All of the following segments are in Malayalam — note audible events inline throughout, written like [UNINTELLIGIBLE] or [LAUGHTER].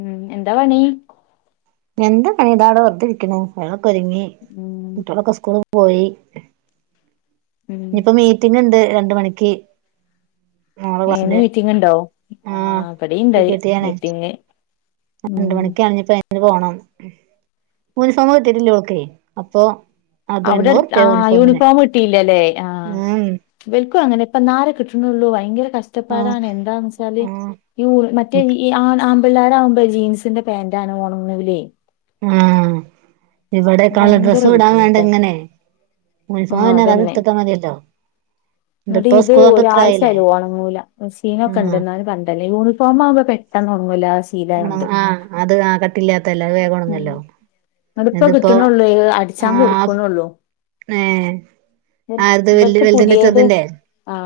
ഉം എന്താപണി എന്ത പണിതാട വർതെ ഇരിക്കനെ കരുങ്ങി ഉം ഇളക്ക സ്കൂളും പോയി ഉം ഇനിയിപ്പോ മീറ്റിംഗ ഉണ്ട് രണ്ട് രണ്ട് മണിക്ക് മോളെ ഏ ഇന്ന് ക്ലാസ്സില് മീറ്റിംഗ് ഉണ്ടാ ആ ആഹ് സി ഇവിടെയിൻഡ് പി ടി ആണ് മീറ്റിങ് രണ്ട് മണിക്ക്ഞ്ഞപ്പോ പോണം ഉത്സവത്തിന് ഉളര്ക്കെ അപ്പൊ അത് അവിടടു ആ എണ്ണൂറുപ്യ യൂണിഫോമിന് യൂണിഫോം കിട്ടിയില്ലല്ലേ ആ ഉം ഇവൾക്കു അങ്ങനെ പ്പാന്നാരാ കിട്ടണള്ളൂ ഭയങ്കര ആഹ് കഷ്ടപ്പാടാണ് എന്താന്ന് വെച്ചാല് ആഹ് ഈ മറ്റേ അ ആ പിള്ളോരാവു മ്പോ ജീൻസിന്റെ പാന്റ് ആണ് ഓണങ്ങുലെ ആ ഇവിടെക്കളുള്ള ഭയങ്കര ഡ്രസ്സ് ഇടാൻ വേണ്ട ബുദ്ധിമുട്ടാ ഇങ്ങനെ യോനിമൂഫോം തന്നെത് അത്ടുതിട്ട മതിയല്ലോ എന്നിട്ട ഇതിപ്പോ ഇത് സ്കൂൾ തൊട്ട് ഇത്ര ഒരാഴ്ച ആയില്ലേ ആയി ഓണണങ്ങൂല മെഷീനൊക്കെ ഇൻഡ് ആഹ് എന്നാലും കണ്ടല്ലേ ഉനൈഫ്രം ആകുമ്പോ പെട്ടെന്ന്ഓണങ്ങൂല ആഹ് അത് ആ കട്ടില്ലാത്തല്ലെ അത് വെഗൂണങ്ങുല്ലോ ഇങ്ങടിപ്പ കിട്ടണള്ളൂ അടിച്ചാ ആഹ് കൊടുക്കുന്നുള്ളു ഏഹ് ആര്ത് വല് ഇർക്ക് വലുതിന്റെ പുതിയത് ചെറുതിന്റെ ആ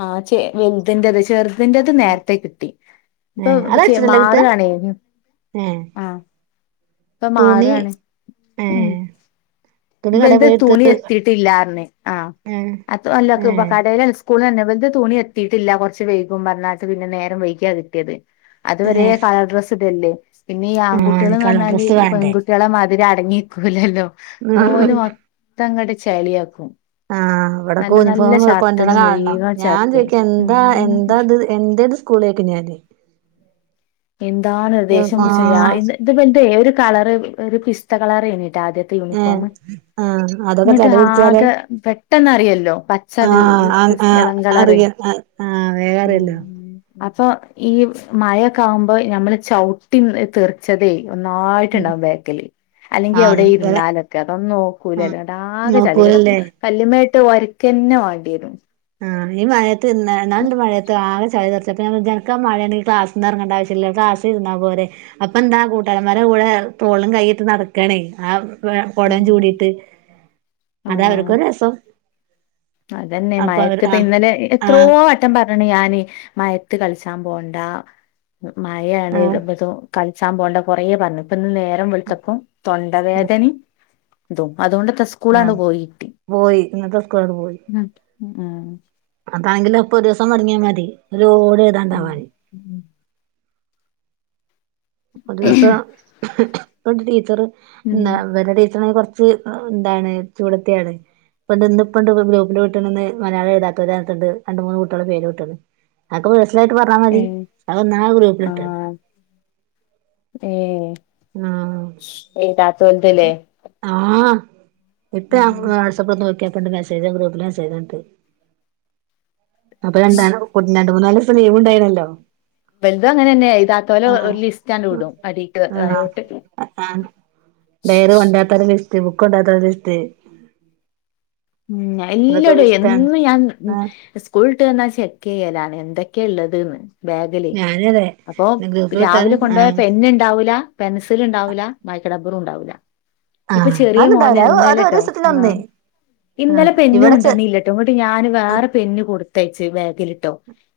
ആ ചെ വലുതിന്റെത് ചേർ അതിന്റെറത് നേരത്തെ കിട്ടി ഇപ്പൊ ചെ മാറവാണേ അഹ് തുണി ഏ വലത് തുണി എത്തിട്ടില്ലാരനെ ആ ഏഹ് അതു അല്ല ഏഹ് കടാലെ സ്കൂളിനന്നെ ബെർതെ തുണി എത്തിയിട്ടില്ല കുറച്ച് വൈകും പറഞ്ഞാച്ചെ പിന്നെ നേരം വൈക്യാണ് കിട്ടിയത് അത്വരെ ഏഹ് കളർ ഡ്രസ്സ് ഇദാണ്ടെ പിന്നെ ഈ ആഹ് ആൺകുട്ടികൾ എന്ന് എനിക്കുള്ള പറഞ്ഞാല് ഡ്രസ്സ് ഈ വേണ്ടേ പെൺകുട്ടികളെ മാതിരി അടങ്ങിക്കൂലല്ലോ പോലും മൊത്തംകട് ചളിയാക്കും ആ ഇവിടെക്കെ നല്ല നല്ല യൂണിഫോം ഷർട്ടുകള് കൊണ്ടണം കാണണം മുഴുവൻ ഞാൻ ഷർട്ട് ചോദിക്ക എന്താ എന്താത് എന്ത സ്കൂളിലക്ക് ഞാൻ എന്താണ് ദ്യശ്യംപിടിച് ഞ ആഹ് ഇതാപ ന്തെ ഒരു കളറ് ഒരു പിസ്ത കളറേന് ആദ്യത്തെ ഏഹ് ആഹ് അതൊക്കെ യൂണിഫോംങ്ങോട്ട് ചളി പിടിച്ചാലോ ആകെ പെട്ടെന്ന്റിയല്ലോ പച്ച ആഹ് ഒരു ആഹ് പിസ് ആഹ് ഇളം കളറ് അറിയാം ആഹ് വേഗം ഉം അറിയല്ലോ അപ്പൊ ഈ മഴൊക്കെ ആകുമ്പോ ഞമ്മള് ചവിട്ടി തീർച്ചതേ ഉം നന്നായിട്ടുണ്ടാവും ബക്കല് അല്ലെങ്കി ആഹ് അവിടെ അത്ങ്ങനെ ഇരുന്നാലൊക്കെ അതൊന്നും നോക്കൂല ആഹ് അല്ലാതെ ചളിയട നോക്കൂലല്ലേ കല്ലുമേ ട്ട് ഒരക്കന്നെ വേണ്ടിവരു ആ ഈ മഴയത് നല്ല മഴയത്ത് ആകെ ചളിതെ ചനക്ക് മഴയാെണെങ്കി ക്ലാസ്ൽന് ഇറങ്ങണ്ട ആവശ്യില്ല ക്ലാസ് ഇരുന്നാ പോരെ അപ്പ എന്താ കൂട്ടാരന്മാ കൂടെ തോളും കൈയിട്ട് നടക്കണേ ആ ഉം കുടചൂടിട്ട് അത ആഹ് അവർക്ക് രസം അതന്നെ അപ്പൊ അവര് മയത്ത് ഇപ്പ ആഹ് ഇന്നലെ എത്രോ ആഹ് വട്ടം പറഞ്ഞണ് ഞാന് മയത്ത് കളിച്ചാൻ പോ മഴയാണ് ആഹ് കളിച്ചാൻ പോകണ്ട കൊറേ പറഞ്ഞു നേരം വെളുത്തപ്പോ ഉം തൊണ്ടവേദനയും തു അതുകൊണ്ട്ത്ര സ്കൂളാങ്ങട് പോയി ദ് പോയി ഉം ഉം അതാണെങ്കില് അപ്പൊ ഒരു ദിവസം മടങ്ങിയാൽ മതി ഒരു ലോഡ് ഉം എഴുതാണ്ടാവാൻ ഒരു ദിവസം ഇ ടീച്ചർ ഉം വേറെ ടീച്ചറി കുറച്ച് എന്താണ് ചൂടത്തി ആള് ഇപ്പൊ നിന്നിപ്പണ്ട് ഗ്രൂപ്പില് വിട്ടന്ന് മയാളം എഴതാത്തുണ്ട്ണ്ടണ്ട് മൂന്ന് കുട്ടികളുടെ പേര് വിട്ടണ് അൊക്കെ മനസ്സിലായിട്ട് പറഞ്ഞാൽ ഏ മതി അന്ത ഗ്രൂപ്പിലിട്ട ആഹ് ഏ താ ആഹ ഇപ്പ ഞ ഉം വാട്്സപ്പിൽ ഒന്ന് നോക്കാപ്പണ്ട് മസ ചെയ്തൻ ഗ്രൂപ്പില് ഞാൻ ചെയ്തട്ട് അപ്പൊ രണ്ടാണ് കുട്ടി രണ്ട മൂന്ന് നാലസം ലീവ് ഉണ്ടായിനല്ലോ വലുതും അങ്ങനെ തന്നെയ ഇതാത്ത പോലെ ഒരു ലിസ്റ്റ് വിടും ആഹ് അടിക്ക്യോട്ട് ഡയറി ഉണ്ടാത്ത ഒരു ലിസ്റ്റ് ബുക്ക് ഉണ്ടാത്ത ലിസ്റ്റ് ഉം അതൊക്കെ ഒരു എല്ലോട എും ലിസ്റ്റാണ് ഞാൻ ആ സ്കൂളട്ട് തന്നാ ചെക്ക് ചെയ്യലാണ് എന്തൊക്ക ഒക്കള്ളത്ന്ന് ബാഗല്േ ഞാനതെ അപ്പൊ ഗ്രൂപ്പിൽ വിട്ടാല് രാവിലെ കൊണ്ടു ആഹ് പോോയപ്പോ എന്നെ ഉണ്ടാവൂല പെൻസിൽ ഉണ്ടാവില്ല ബാക്കക്ക് റബ്ബറും ഉണ്ടാവില്ല ഇപ്പൊ ആഹ് ചെറിയ മോന അത്ണ്ടാവില്ല അത് അത് ഒരു എന്തോലട്ടോ ആഹ ദിവസത്തിലൊന്ന് ആഹ് ഇന്നലെ പെന്ന ഇവിടെ ചെ കൊണ്ടന്ന ഇല്ലട്ടോ ഇങ്ങോട്ട് ഞാാന് ആഹ് വേറെ പെന്ന കൊടുത്തയച്ചു ബാഗിലിട്ടോ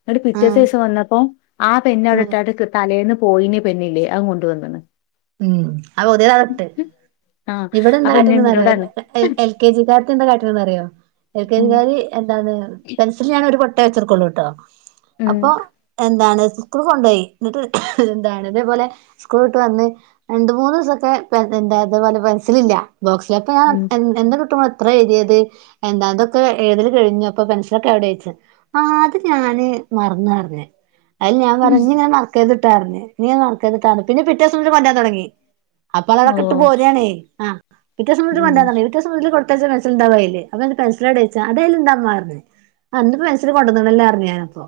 ഇട് പിറ്റേത്തെ ആഹ് ദിവസം വന്നപ്പോ ആ പെന്നെ അവിടെട്ട തലേ ന്ന് പോയിെ പന്നില്ലേ അൻ കൊണ്ടുവന്നണ് ഉം ആ്ോത് നാഗട്ടെ ആ ഇവിടെ എന്താ അപ്പൊ ഇന്നെ ഇന്നോട് കറ പറഞ്ഞ് എൽ കെ ജാർ എന്താ റോ ഉം എാരി എന്താണ് പെൻസില ഒരു കൊൊട്ടയ വെച്ചെടുക്കുള്ളൂ കേട്ടോ ഉം അപ്പൊ എന്താണ് കൂൾ കൊണ്ടോയി ഇന്നിട്ട് എന്താണ് ഇതേപോലെ സ്കൂള്ട്ട് വന്ന് രണ്ട് മൂന്നൂസൊക്കെ പേതന് തേത്പോലെ പെൻസിലില്ല്യ ബോക്സിൽ അപ്പൊ ഞാൻ ഉം എൻ എന്ത് കിട്ടു [UNINTELLIGIBLE] ഇത്ര എയ്ത്യേത് എന്താ ഇതൊക്കെ എഴ്തല് കഴിഞ്ഞോ ഇപ്പ പെൻസിലൊക്കെ എവടെ ചോയ്ച്ചു അത് ഞാന് മറന്നറഞ്ഞ് അയ്ല ഞാൻ പറഞ് ഇഞ്ങ്ങനെ മറക്കര്ത്ട്ടാർഞ്ഞ് പിന്നെ പിറ്റേസം മുതല് കൊൻ്റാൻ തൊടങ്ങി. അപ്പത് ഓ അതൊക്കെ ഇട്ട് പോരാണേയേ് ആഹ് പിറ്റേസം മുതല് ഉം കൊൻ്റാൻ തൊടങ്ങി പിറ്റേസം മുതല് ത് കൊടുത്തയച്ച പെൻസില്ണ്ടാവും അയ്ല് അപ്പ ഞാൻ [UNINTELLIGIBLE] പെൻസിലെവടേയ്ച്ചാ അതയ്ല്ണ്ടമ്മാർഞ്ഞ് ആ ഇന്ന്പ്പോ പെൻസില് കൊണ്ടന്ന് ണല്ലോ അർഞ്ഞ് ഞാനപ്പോ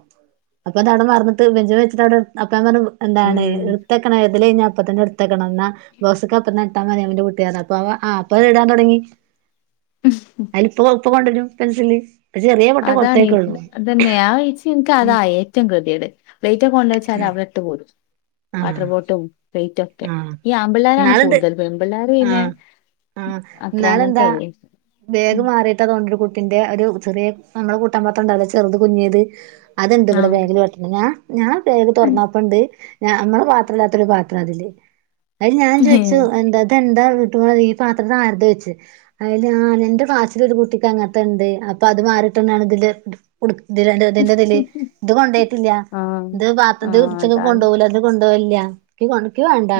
അപ്പൊ അതവടെ മറന്ന്ട്ട് ബെഞ്ച്മ്മെ വെച്ചിട്ട് അവടെ അപ്പൊ ഞാൻ പറഞ്ഞു എന്താണ് ഉം ഇട്ത്തക്കണം എഴ്തലഴിഞ്ഞാ അപ്പ തന്നെ എട്ത്തക്കണം ഇന്നാ ബോസ്ക്ക് അപ്പത്തന്നെ ഇട്ടാ മതി ആമിൻ്റെ കുട്ടീ അർഞ്ഞ് അ ഇപ്പവ ആഹ് ഇപ്പ അയ്ടാൻ തൊടങ്ങി അയില് ഇപ്പവ് ഇപ്പ കൊണ്ടോരും പെൻസില് ചെറിയ പൊട്ടേ അതാണ് കൊടുത്തേക്കുള്ളൂ ഇതന്നെ ആഹ് ഇച്ച് ഇന്ക്ക് ഉം അതാ ഏറ്റും കെദിയേട് പ്ലേറ്റൊക്കെ കൊണ്ടേച്ചാലവി ഇട്ട് പോരും വാട്ടർ ആഹ് ബോട്ടും പ്ലേ റ്റൊക്കെ ആഹ് ഈ ആമ്പിള്ളാരാണ് എന്നാലുണ്ട് കൂട്തല് പെമ്പിള്ളാര് പിന്നെ ആഹ് ആഹ് അത്ര ഇന്നാളെന്താ അങ്ങനത്തെതല്ലേ ബേഗ് മാറിട്ടാ തോന്ന്ണ് ഒര് കു ട്ടിന്റെ ഒരു ചെറ്യെ അമ്മളെ കൂട്ടാൻ പാത്രണ്ടാവുല്ലേ ചെറ്ത് കുഞ്ഞ്യേത് അത്ണ്ട് ഇവടെ ആഹ് ബേഗില് പെട്ട്ണ് ഞാ ഞാൻ ബേഗ് തൊറന്നപ്പണ്ട് ഞ അമ്മളെ പാത്രല്ലാത്തൊരു പാത്രം അതില് അയില് ഞാ ചോയിച്ചു എന്താ ഇതെന്താ [UNINTELLIGIBLE] ഈ പാത്രം ഇതാര്തോയിച്ച് അയില് ആഹ് നന്റെ ക്ലാസിലൊര് കുട്ടിക്ക് അങ്ങത്തണ്ട് അപ്പോ അത് മാ റിട്ടന്നേണ് ഇതില് ഉട് ഉടുക്ക് ഇതിലാണ്ട് ഇതിന്റെതില് ഇത് കൊണ്ടേയിട്ട്ല്ലാ. ആഹ് ഇത് പാത്രത് ഇത് ആഹ് ഉച്ചക്ക് അതാണ് കൊണ്ടോവുല ഇത് കൊണ്ടോവല് ഇല്ലാ ആഹ് ക്കിവാണ്ട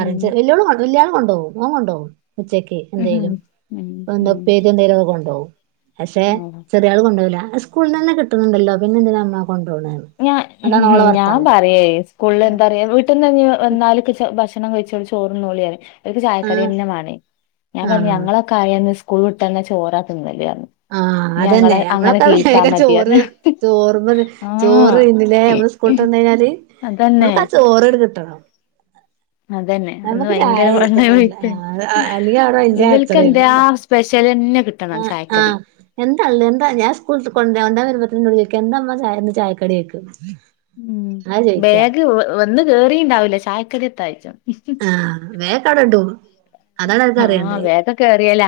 ഉം ചെ വല്ല്യോള് കൊ വല്ല്യാള് കൊണ്ടോവും ഓൻ കൊണ്ടോവും ഉച്ചക്കെ ഉം എന്തേലും ഉം എന്താ ഉം ഉപ്പേരിയെന്തേലൊക്ക കൊണ്ടോവും പക്ഷേ ആഹ് ചെറിയാള് കൊണ്ടോവുല്ലാ സ്കൂള്ന്നന്നെ കിട്ട്ണണ്ടല്ലോ പിന്നെ എന്തിനാ ഇമ്മാ ഞാ ഞാൻ പറിയേ സ്കൂള്ല് എന്താറിയോ വീട്ട്ന്ന്ഞ്ഞ് വ വന്നാല്ക്ക് [UNINTELLIGIBLE] ഭക്ഷ് ച്ചണം കഴിച്ചോളി ചോറ്ന്നോളിയറിം ഓല്ക്ക് ആഹ് ചായക്കടിയന്നെ മാണേ ഞാ പറഞ്ഞ് ആഹ് ഞങ്ങളൊക്കെ ആയന്ന് സ് ക്കൂള് വിട്ടന്നാ ചോറാതിന്നല് ആഹ് അതന്നെ നമ്മളൊക്ക വേഗം ചോറ് മതിയന്ന് ചോറ്മ്മന്നെ ആഹ് ചോറേര്ന്ന്ല്ലേ അമ്മള് സ്കൂള്ട്ടന്നഴിഞ്ഞാല് അതന്നെ നമ്മക്കാ ചോറ്ട്ട് കിട്ടണം അതന്നെ അന്ന് നമുക്ക് ചായ ഭയങ്കര ഇതൊന്നുല്ല പള്ളെപയിപ്പേനി ആഹ് അല്ലെങ്കി അവിടെ വല്യ ഇവല്ക്കെന്ത്യെ കച്ചറേണ് ആഹ് സ്പെഷ് യലന്നെ കി ആഹ് ആഹ് എന്താള്ളെ എന്താ ഞാൻ സ്കൂൾട്ട് കൊണ്ടരാണ്ടെ [UNINTELLIGIBLE] വരുമ്പത്തിനും ഇന്നോട് ചോയിക്കാ എന്താമ്മ ചായ ഇന്ന് ചായക്കടിയോയ്ക്കും ഉം ബാഗ് വെ വന്ന് കേറിണ്ടാവുല്ല ചായക്കടി എത്തായ്ച്ചും ആഹ് വേക്കാവുടെ ഇടും അതാണ് അവർക്ക് ആഹ് അറിയണ്ടേ വേക കേറിയല്ല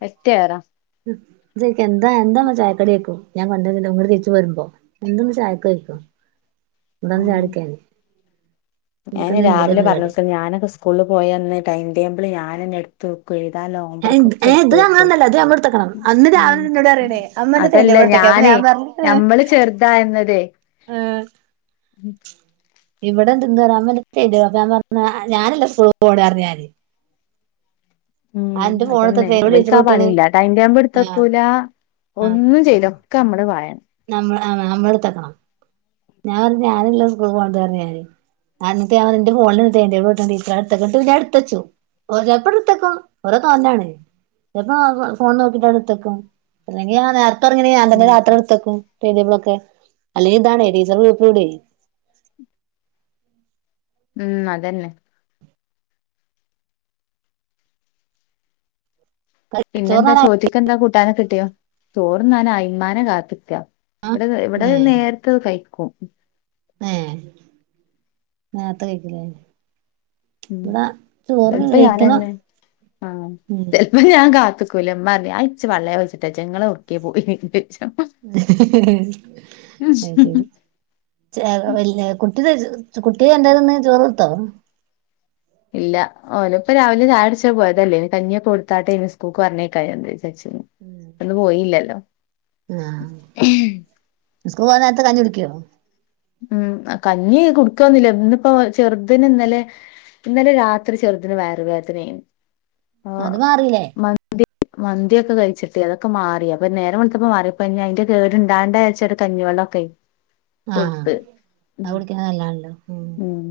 [UNINTELLIGIBLE] ഉം [UNINTELLIGIBLE] എന്താ എന്താമ്മ ചായക്കടി ചോയ്ക്കും ഞാൻ കൊണ്ടചെല്ലുമ്പോ ഇങ്ങട്ട് തിരിച്ചുപോരുമ്പോ എന്താന്ന് ചായക്കയ്ക്കും. ഇവടെവന്ന് ഉം ചായടിക്കനേ ഞാന് രാവിലെ പറഞ്ഞൊക്കും ഞാനക്ക സ്കൂള്ല് പോയന്ന് ടൈംടേബിള് ഞാനന്നെ എടുത്ത് വെക്കുവേം എന്നിട്ട് ആ ഏഹ് ലോമ്പർക്കൊക്കെ ഏഹ് എടുത്ത് ഇത് വെക്കും അങ്ങനൊന്നല്ല ഇത് ഞമ്മള്ട്ത്തക്കണം അന്ന് ഉം ഉം രാവിലെ ഇന്നോട് പറയണേ അമ്മ അന്റെ ടൈം അതല്ല ടേബിൾ ഇട്ത്തക്കെ അപ്പൊ ഞാനേ ഞാൻ നമ്മള് ചെറുതായെന്നത്തെ ഉം ഇവടെ [UNINTELLIGIBLE] തെരോ അപ്പോ ഞാ പറഞ്ഞ് ഞാനല്ല സ്കൂളില് പോണേ പറഞ്ഞ് ഞാന് ഉം അന്റെ അതന്നെ ഫോണ്ട്ത്തപ്പെ ഇവല്ക്ക് ടീച്ചർ ആ വിട്ട്ണ് പണില്ല ടൈം ടേബിൾ ആഹ് എടുത്തക്കൂല ഒന്നും ചെയ്യുലാ ഒക്കെ നമ്മള് വായ നമ്മ ആഹ് നമ്മടുത്തെക്കണം. ഞാൻ പറഞ്ഞ് ഞാനല്ല സ്കൂൾ പോണത് പറഞ്ഞ് ഞാന് അന്നട്ട് ഞാൻ പറയും ന്റെ ഫോണില് ടൈടേബിൾ വിട്ടാ [UNINTELLIGIBLE] എന്നിട്ട് ഞാൻ എടുത്തച്ചു. [UNINTELLIGIBLE] ഓരോ തോന്നാണ്. ചെപ്പോ ഫോൺ നോക്കിട്ട് എടുത്തെക്കും. അല്ലെങ്കി നേരത്തെ ഒറങ്ങി ഞാൻ തന്നെ ഉം രാത്രി എടുത്ത ക്കും ടൈം ടേബളൊക്കെ അല്ലെങ്കി ഇതാണേ ടീച്ചറ് ഗ്രുപ്പിലിടുവേ ഉം അതന്നെ. പിന്നെന്താ ചോറിനാനായോ ചോറ്റക്ക് എന്താ കൂട്ടാന കിട്ടിയോ? ചോർന്നാനായി ഉമ്മാനെ കാത്തിക്ക. ആഹ് ഇവിടെ ഇവിടെ നേരത്തെ അത് കഴിക്കും. ഏ നേരെത്തെ കഴിക്കും ലെ? ഉം ചെലപ്പോ ഞാനെന്നെ ആ ഉം ചെലപ്പോ ഞാൻ കാത്ത് കൂല ഇമ്മ പറയും ഞാൻ ഇച്ചു പള്ള പയ്ച്ചിട്ട് വജ്ജ ഇങ്ങള്എവടക്കെ പോയി അത് ശരി ച വല്ല കുട്ടി ത കുട്ടി എന്താതിന്ന് ചോറോടുത്തോ? ഇല്ല ഓല ഇപ്പോ രാവിലെ ചായ കുടിച്ച പോയതല്ലേ ഇനി കഞ്ഞി ഒക്കെ കൊടുത്താട്ടെ ഇനി സ്കൂക്ക് പറഞ്ഞേക്ക എ അന്ന് പോയില്ലല്ലോ സ്കൂളി പോക നേരത്തെ കഞ്ഞി കുടിക്കോ? ഉം കഞ്ഞി കുടുക്കന്നില്ല ഇന്നിപ്പോ ചെറുതന് ഇന്നലെ ഇന്നലെ രാത്രി ചെറുതിന് വേയർ വേതന അയിന്ന് ആ അത് മാറില്ലേ മതി മന്തി ഒക്കെ കഴിച്ചിട്ടി അതൊക്കെ മാറി അപ്പോ നേരം വെളുത്തപ്പോ വിളടുത്തപ്പ മാറി ഇനി ഇപ്പൊ അയിന്റെ കേടു ഇണ്ടാവണ്ട വെച്ച അത് കഞ്ഞി വെള്ളക്ക് ആ ഹ അത് കുടിക്കണ നല്ലാണല്ലോ. ഉം ഉം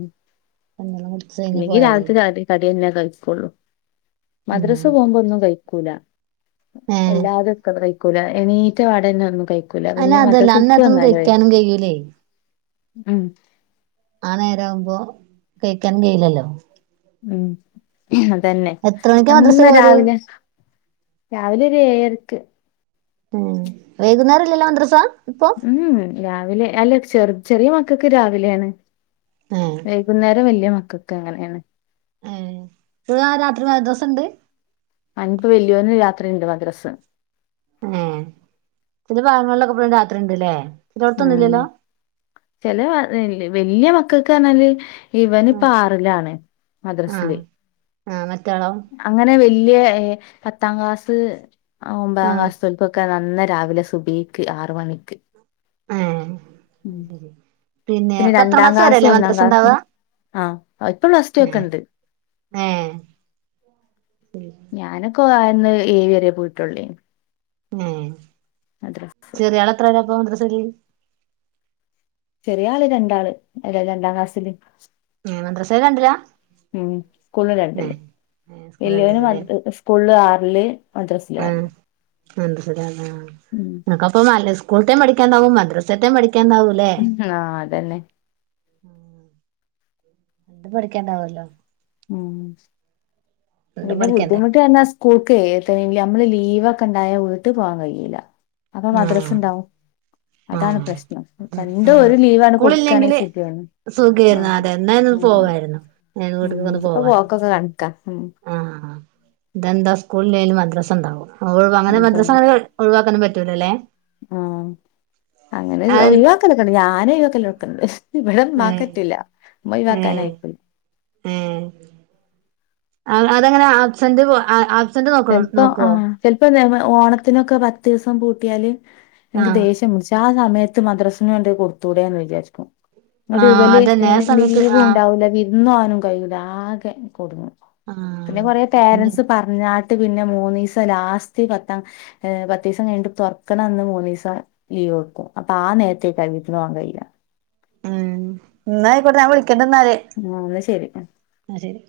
കഞ്ഞിവെള്ളം കുടിച്ച് കഴിഞ്ഞ് അല്ലെങ്കി പോയാല് രാവിലത്തെ കടന്നെ കഴിക്കുള്ളൂ. മദ്രസ ആഹ് പോകുമ്പോ ഒന്നും കഴിക്കൂല. ഏഹ് എല്ലാതും ഒക്ക കഴിക്കൂല എനീറ്റ വാടന്നെ ഒന്നും കഴി കൂല അയിന് പിന്നെ അതല്ല മദരസ വുട്ട് അന്നേരത്തൊന്നും വന്നാലോ കഴിക്കാനും കഴിയൂലേ ഉം ആ നേരവുമ്പോ കഴിക്കാൻ കയിലല്ലോ. ഉം അതന്നെ എത്ര മണിക്കാ മദ്രസ അന്ന് പോവല് രാവിലെ രാവിലെ ഒരു ഏഴരക്ക്. ഉം വേഗുന്നേരല്ലെല്ല മദ്രസ. ഇപ്പൊ ഉം രാവിലെ അല്ല ചെറ ചെറിയ മക്കൊക്ക് രാവിലെണ്. ഏഹ് വൈകുന്നേരം വലിയ മക്കക്ക് അങ്ങനെണ്. ഉം ല്ല രാത്രി [UNINTELLIGIBLE] ദിവസ ഉണ്ട്. അനിപ്പ വലിയോന രാത്രിഇണ്ട് മദ്രസ്. ഏ ചില ഭാഗങ്ങളിലൊക്കെ ഇപ്പോഴും രാത്രി ഉണ്ട്ല്ലേ? ഉം ചില വല്യ മക്കൾക്ക് പറഞ്ഞാല് ഇവനിപ്പോ ആഹ് ആറിലാണ് മദ്രസില്. ആ മ അങ്ങനെ വല്ല്യ പത്താം ക്ലാസ് ഒമ്പതാം ആഹ് ക്ലാസ് തോല്ക്കൊക്കെ നന്ന രാവിലെ സുബ്ഹിക്ക് ആറ് മണിക്ക്. ഏ ഉം അയ്ശെരി, പിന്നെ പത്താം ക്ലാസ് വരേല്ലേ മദ്രസ ഇണ്ടവാ. ആ ഇപ്പ പ്ലസ് ടു ഒക്കെണ്ട്. ഏ. ഞാനൊക്ക അന്ന് ഏഴ് വരെ പോയിട്ടോള്ളേനീ. ഏ ചെറിയാൾ എത്രേല്ലാപ്പൊ മദ്രസേല്. ചെറിയ ആള് രണ്ടാള് അല്ല രണ്ടാം ക്ലാസ്സില്. ഏ മദ്രസേല് രണ്ടിലാ. ഉം സ്കൂളും രണ്ടില് ഏഹ് ഏഹ് സ്കൂള് വലിയവനും അ സ്കൂളില് ആറില് മദ്രസില് ആ ആറില് [UNINTELLIGIBLE] ഉം ഇങ്ങക്കപ്പം ന സ്കൂള്ത്തേം പഠിക്കാണ്ടാവും മദ്രസേത്തേം പഠി ആ അതന്നെ. ഉം. രണ്ടുംപഠിക്കാണ്ടാവല്ലോ. ഉം രണ്ടും പിന്നെ പഠിക്കണ്ടേ ബുദ്ധിമുട്ടി വന്ന സ്കൂൾക്കേ [UNINTELLIGIBLE] അമ്മള് ലീ ലീവൊക്കെ ഇണ്ടായ വീട്ട് പോവാൻ കയ്യൂല, അപ്പൊ മദ്രസ് ആഹ് ഇണ്ടാവും. അതാണ് ആഹ് പ്രശ്നം, രണ്ടും ഒരു ലീവാണ് കൊടുക്കാണേ സുഖേന്നൂ. സുഖേരുന്നു അതെ എന്നാന്ന് പോവായ്ര്ന്നു ഉം ഇതിപ്പോ പോവാലോ പോക്കൊക്കെ കണക്കാ ഉം ആ ആ ആ. സ്കൂളില്ലെലും മദ്രസ ഇണ്ടാവും, അങ്ങനെ മദ്രാസ അതന്നെ അങ്ങനെ ഒഴിവാക്കാനും പറ്റൂലല്ലേ. അങ്ങനെയ അത് ഒഴിവാക്കലൊക്കെണ്ട് ഞ ഏഹ് [UNINTELLIGIBLE] ഉം. അതങ്ങനെ ആബ്സന്റ് ആ ആ. ചെലപ്പോ ആ ചെലപ്പോ ഇതേപോ ഓണത്തിനൊക്കെ പത്തീസം പൂട്ടിയാല് ഇൻക്ക് ആഹ് ദേഷ്യം പിടിച്ചും ആ സമയത്ത് മദ്രസ്ന് വേണ്ടി കൊടുത്തൂടെന്ന് വിചാരിക്കും. ന്നട്ട് ആഹ് ഇവല് അതന്നെ ആ സമയത്ത് ആഹ് ലീവൂണ്ടാവൂല്ല വിര്ന്നോവാനും കയ്യൂല ആകെ കുടുങ്ങും. പിന്നെ ആഹ് കൊറേ പേരൻസ് പറഞ്ഞാ പിന്നെ മൂന്നീസം ലാസ്റ്റ് പത്താം പത്തീസം കഴിഞ്ഞ്ട്ട് തൊറക്ക്ണന്ന് മൂന്നീസം ലീ അപ്പൊ ആ നേരത്തെ [UNINTELLIGIBLE] ഉം ന്ന ആയിക്കോട്ടെ ഞാൻ വിളിക്കണ്ട്ന്നാല്, ആഹ് എന്നാ ശരി ആ ശരി.